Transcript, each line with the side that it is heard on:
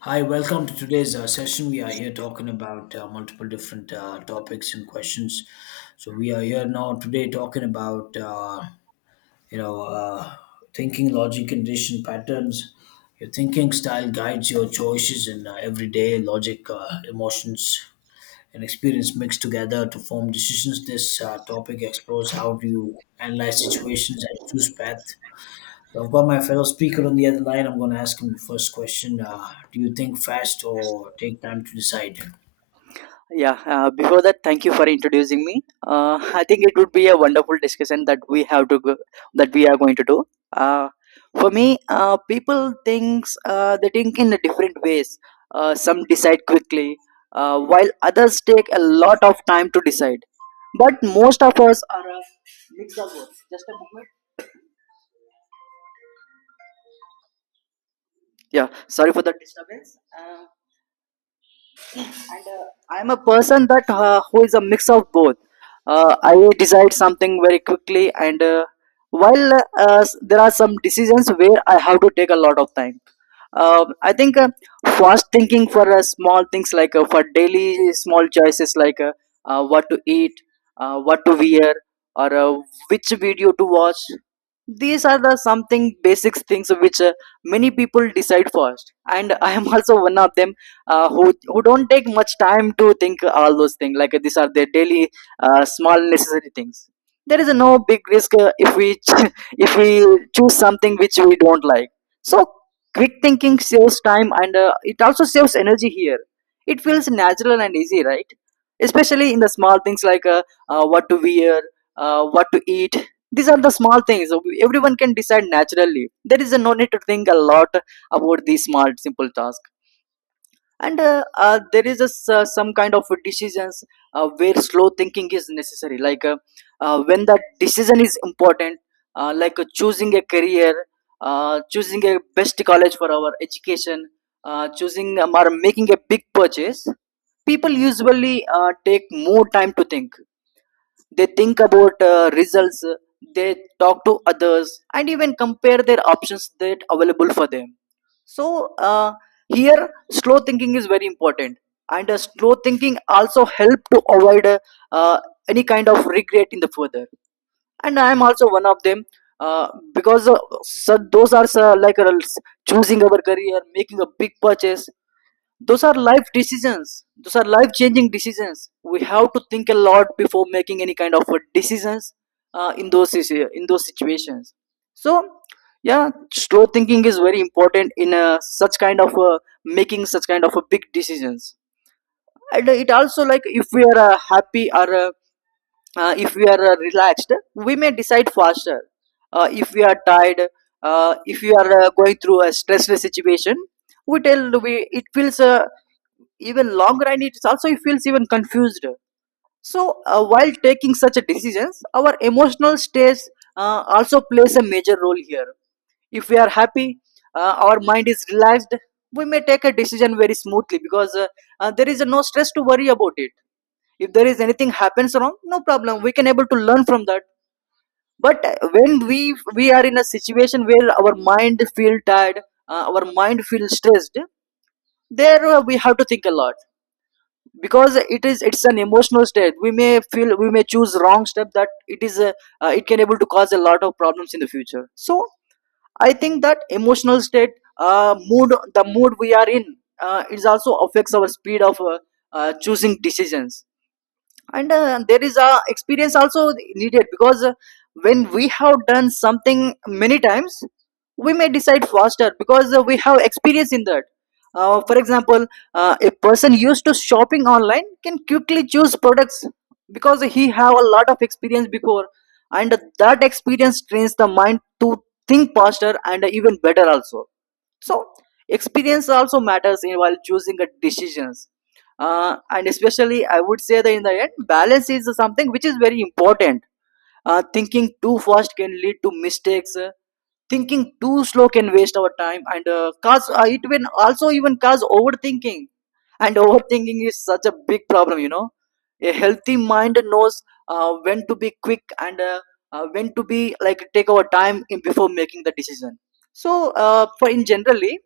left: Hi, welcome to today's session. We are here talking about multiple different topics and questions. So we are here now today talking about you know uh, thinking, logic, condition patterns. Your thinking style guides your choices in everyday logic, emotions, and experience mixed together to form decisions. This topic explores how do you analyze situations and choose path so I've got my fellow speaker on the other line. I'm going to ask him the first question. Do you think fast or take time to decide?
right: Yeah, before that, thank you for introducing me. I think it would be a wonderful discussion that we have to go, that we are going to do. Uh, for me, people thinks they think in different ways. Some decide quickly, while others take a lot of time to decide. But most of us are a mix of both. Just a moment. Yeah, sorry for the disturbance. And I'm a person that who is a mix of both. I decide something very quickly, and while there are some decisions where I have to take a lot of time. Uh, i think fast thinking, for small things like for daily small choices like what to eat, what to wear, or which video to watch. These are the something basic things which many people decide first, and I am also one of them, who don't take much time to think all those things, like these are their daily small necessary things. There is no big risk if if we choose something which we don't like. So quick thinking saves time, and it also saves energy here. It feels natural and easy, right? Especially in the small things, like what to wear, what to eat. These are the small things everyone can decide naturally. There is a no need to think a lot about these small, simple tasks. And there is a some kind of decisions where slow thinking is necessary. Like when that decision is important, choosing a career, choosing a best college for our education, choosing or making a big purchase, people usually take more time to think. They think about results, they talk to others, and even compare their options that available for them. So here, slow thinking is very important, and slow thinking also help to avoid uh, any kind of regret in the further. And I am also one of them, uh, because so those are choosing our career, making a big purchase. Those are life decisions, those are life changing decisions. We have to think a lot before making any kind of decisions in those situations. So yeah, slow thinking is very important in such kind of making such kind of big decisions. And it also, like, if we are happy, or if we are relaxed, we may decide faster. If we are tired, if we are going through a stressful situation, we tell we it feels even long run, it also feels even confused. So while taking such decisions, our emotional stage also plays a major role here. If we are happy, our mind is relaxed, we may take a decision very smoothly, because there is no stress to worry about it. If there is anything happens wrong, no problem, we can able to learn from that. But when we are in a situation where our mind feel tired, our mind feel stressed, there we have to think a lot, because it's an emotional state. We may feel we may choose wrong step, that it is a, it can able to cause a lot of problems in the future. So I think that emotional state, mood the mood we are in, it also affects our speed of choosing decisions. And there is a experience also needed, because when we have done something many times, we may decide faster, because we have experience in that. For example, a person used to shopping online can quickly choose products, because he have a lot of experience before. And that experience trains the mind to think faster and even better also. So experience also matters in while choosing the decisions. And especially, I would say that in the end, balance is something which is very important. Thinking too fast can lead to mistakes, thinking too slow can waste our time and cause it will also even cause overthinking. And overthinking is such a big problem, you know. A healthy mind knows when to be quick, and when to be, like, take our time in before making the decision. So for in generally,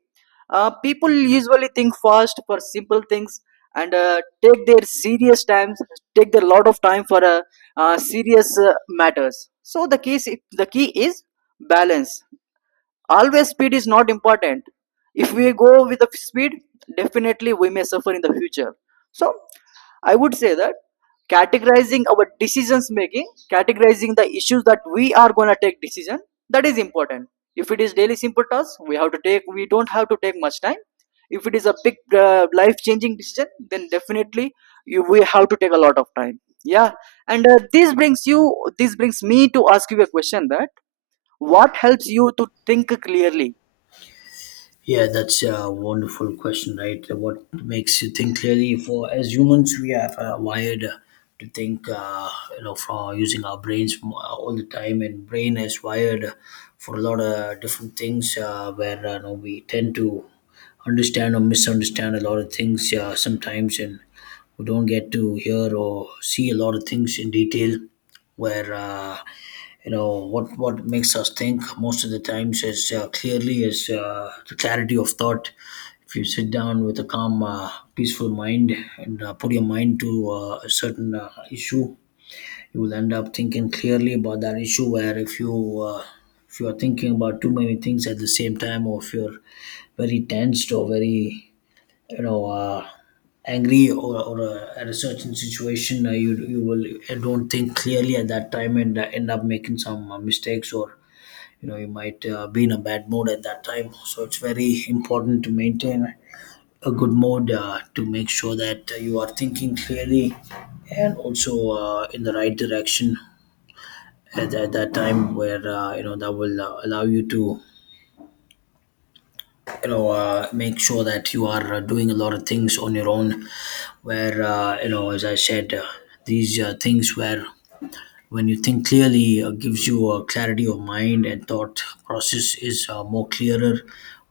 right: people usually think fast for simple things, and take their serious times, take their lot of time for serious matters. So the case, the key is balance. Always speed is not important. If we go with the speed, definitely we may suffer in the future. So I would say that categorizing our decisions, making categorizing the issues that we are going to take decision, that is important. If it is daily simple task, we have to take, we don't have to take much time. If it is a big life changing decision, then definitely we have to take a lot of time. Yeah. And this brings me to ask you a question that what helps you to think clearly.
left: Yeah, that's a wonderful question, right? What makes you think clearly? For as humans, we are wired to think, from using our brains all the time, and brain is wired for a lot of different things. Where you know, we tend to understand or misunderstand a lot of things sometimes, and who don't get to hear or see a lot of things in detail where what makes us think most of the times is clearly is the clarity of thought. If you sit down with a calm peaceful mind and put your mind to a certain issue, you will end up thinking clearly about that issue. Where if you are thinking about too many things at the same time, or if you're very tensed or very, you know uh, angry, or at a certain situation, you will don't think clearly at that time and end up making some mistakes, or you know you might be in a bad mood at that time. So it's very important to maintain a good mood to make sure that you are thinking clearly and also in the right direction at that time, where you know that will allow you to make sure that you are doing a lot of things on your own, where as I said, these things where when you think clearly, gives you a clarity of mind and thought process is more clearer.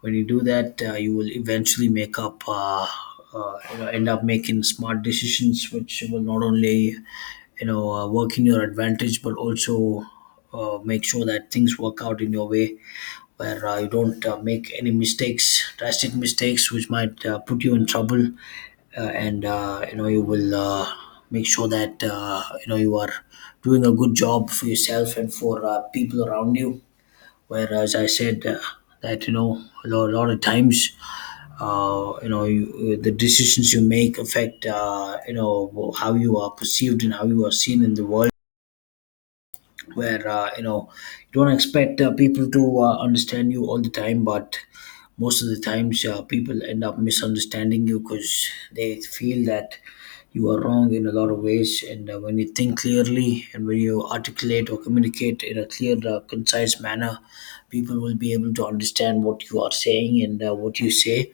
left: When you do that, you will eventually make up you know, end up making smart decisions, which will not only work in your advantage, but also make sure that things work out in your way, where you don't make any mistakes, drastic mistakes which might put you in trouble. And you know you will make sure that you know you are doing a good job for yourself and for people around you. Whereas I said, that you know a lot of times, the decisions you make affect, you know, how you are perceived and how you are seen in the world, where you don't expect people to understand you all the time. But most of the times, people end up misunderstanding you because they feel that you are wrong in a lot of ways. And when you think clearly and when you articulate or communicate in a clear concise manner, people will be able to understand what you are saying and what you say.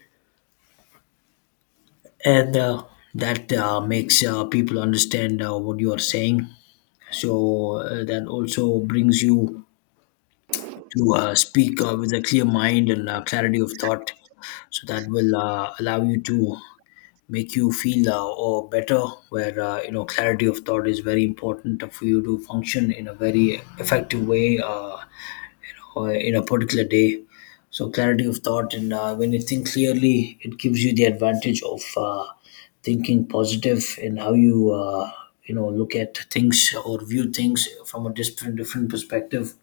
left: And uh, that uh, makes people understand what you are saying. So that also brings you to speak with a clear mind and clarity of thought. So that will allow you to make you feel or better, where you know clarity of thought is very important for you to function in a very effective way, or in a particular day. So clarity of thought, and when you think clearly, it gives you the advantage of thinking positive in how you you know look at things or view things from a different perspective.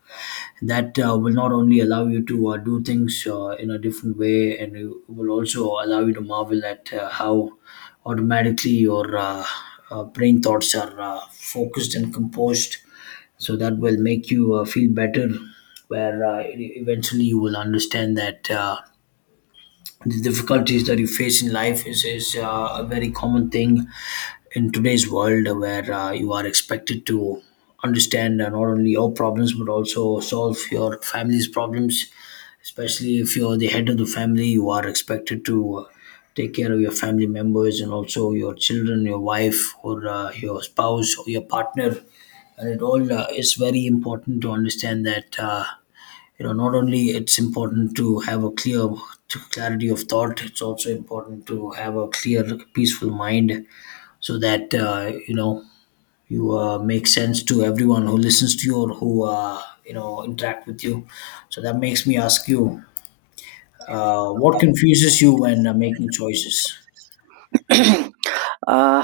left: That will not only allow you to do things in a different way, and it will also allow you to marvel at how automatically your brain thoughts are focused and composed. So that will make you feel better, where eventually you will understand that the difficulties that you face in life is a very common thing in today's world, where you are expected to understand not only your problems but also solve your family's problems. Especially if you're the head of the family, you are expected to take care of your family members and also your children, your wife, or your spouse or your partner. And it all is very important to understand that, not only it's important to have a clear to clarity of thought, it's also important to have a clear peaceful mind, so that you know you make sense to everyone who listens to you or who interact with you. So that makes me ask you, what confuses you when making choices?
right: uh,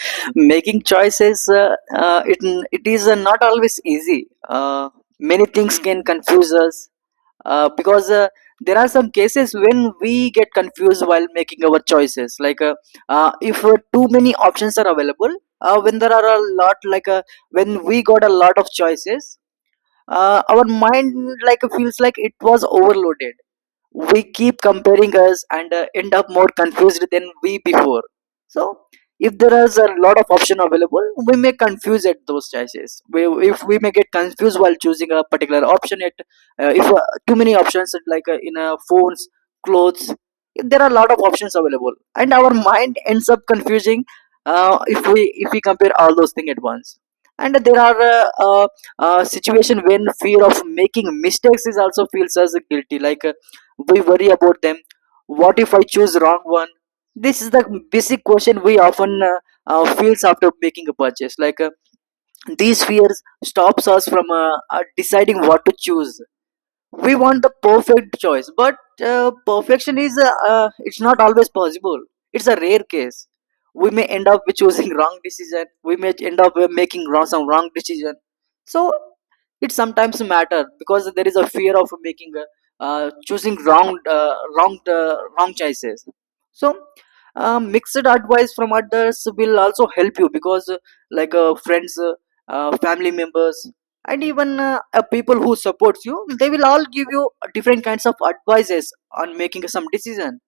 right: making choices it is not always easy. Many things can confuse us, because there are some cases when we get confused while making our choices, like if too many options are available. When there are a lot, like when we got a lot of choices, our mind, like, feels like it was overloaded. We keep comparing us and end up more confused than we before. So if there is a lot of option available, we may confuse at those choices, if we may get confused while choosing a particular option at, if too many options at, like in phones, clothes, if there are a lot of options available, and our mind ends up confusing if we compare all those things at once. And there are situation when fear of making mistakes is also feels as guilty, like we worry about them. What if I choose wrong one? This is the basic question we often feels after making a purchase, like these fears stops us from deciding what to choose. We want the perfect choice, but perfection is it's not always possible. It's a rare case. We may end up with choosing wrong decision, we may end up with making wrong some wrong decision. So it sometimes matter, because there is a fear of making a, choosing wrong wrong choices. So mixed advice from others will also help you, because like friends, family members, and even people who supports you, they will all give you different kinds of advices on making some decision.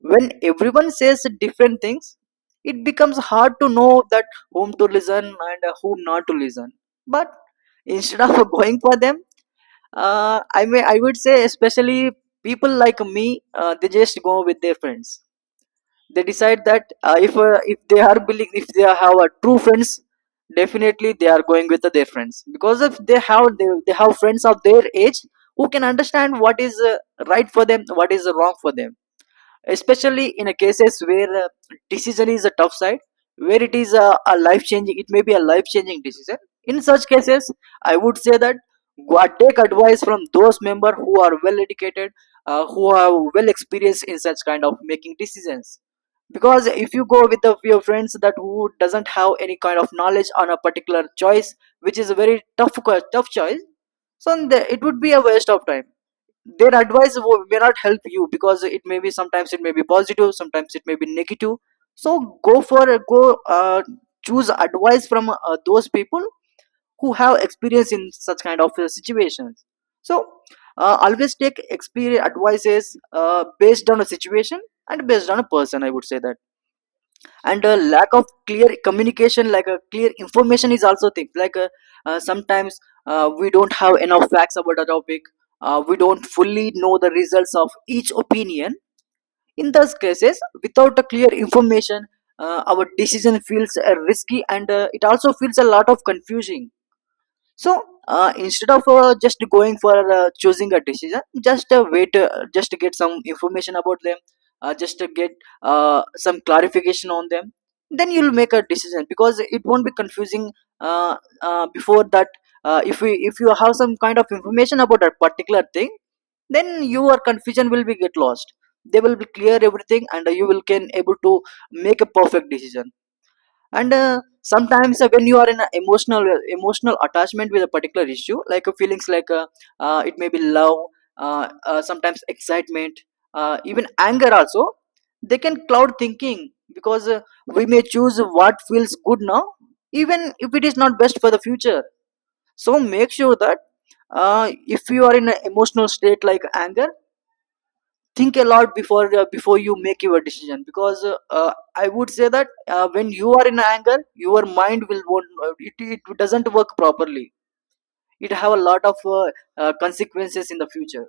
right: When everyone says different things, it becomes hard to know that whom to listen and whom not to listen. But instead of going for them, I would say especially people like me, they just go with their friends. They decide that if they are believe if they have a true friends, definitely they are going with their friends, because if they have they have friends of their age who can understand what is right for them, what is wrong for them. Especially in a cases where decision is a tough side, where it is a life changing, it may be a life changing decision. In such cases, I would say that go and take advice from those member who are well educated, who are well experienced in such kind of making decisions. Because if you go with your friends that who doesn't have any kind of knowledge on a particular choice which is a very tough tough choice, so then it would be a waste of time. Their advice may not help you, because it may be, sometimes it may be positive, sometimes it may be negative. So go for go uh, choose advice from those people who have experience in such kind of situations. So always take experience advices based on a situation and based on a person, I would say that. And a lack of clear communication, like a clear information, is also things like sometimes we don't have enough facts about a topic, we don't fully know the results of each opinion. In those cases, without a clear information, our decision feels risky, and it also feels a lot of confusing. So instead of just going for choosing a decision, just wait just to get some information about them, just to get some clarification on them, then you'll make a decision, because it won't be confusing. uh, Before that, if you have some kind of information about that particular thing, then your confusion will be get lost. They will be clear everything, and you will can able to make a perfect decision. And sometimes when you are in an emotional attachment with a particular issue, like feelings like it may be love, sometimes excitement, even anger also, they can cloud thinking, because we may choose what feels good now, even if it is not best for the future. So make sure that uh, if you are in an emotional state like anger, think a lot before before you make your decision, because I would say that when you are in anger, your mind will won't, it doesn't work properly. It have a lot of consequences in the future.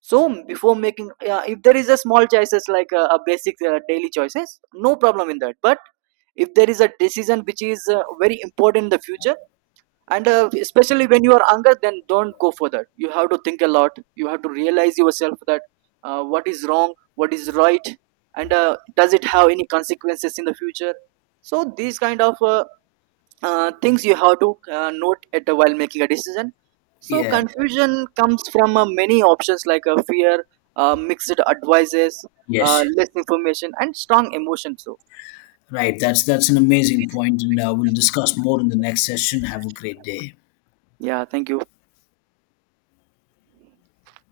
right: So before making if there is a small choices, like a basic daily choices, no problem in that. But if there is a decision which is very important in the future, and especially when you are younger, then don't go for that. You have to think a lot, you have to realize yourself that what is wrong, what is right, and does it have any consequences in the future. So these kind of things you have to note at while making a decision. So
left: Yeah.
right: confusion comes from many options, like fear, mixed advices,
left: Yes.
right: less information, and strong emotions. So
left: Right. That's an amazing point, and we'll discuss more in the next session. Have a great day.
right: yeah, thank you.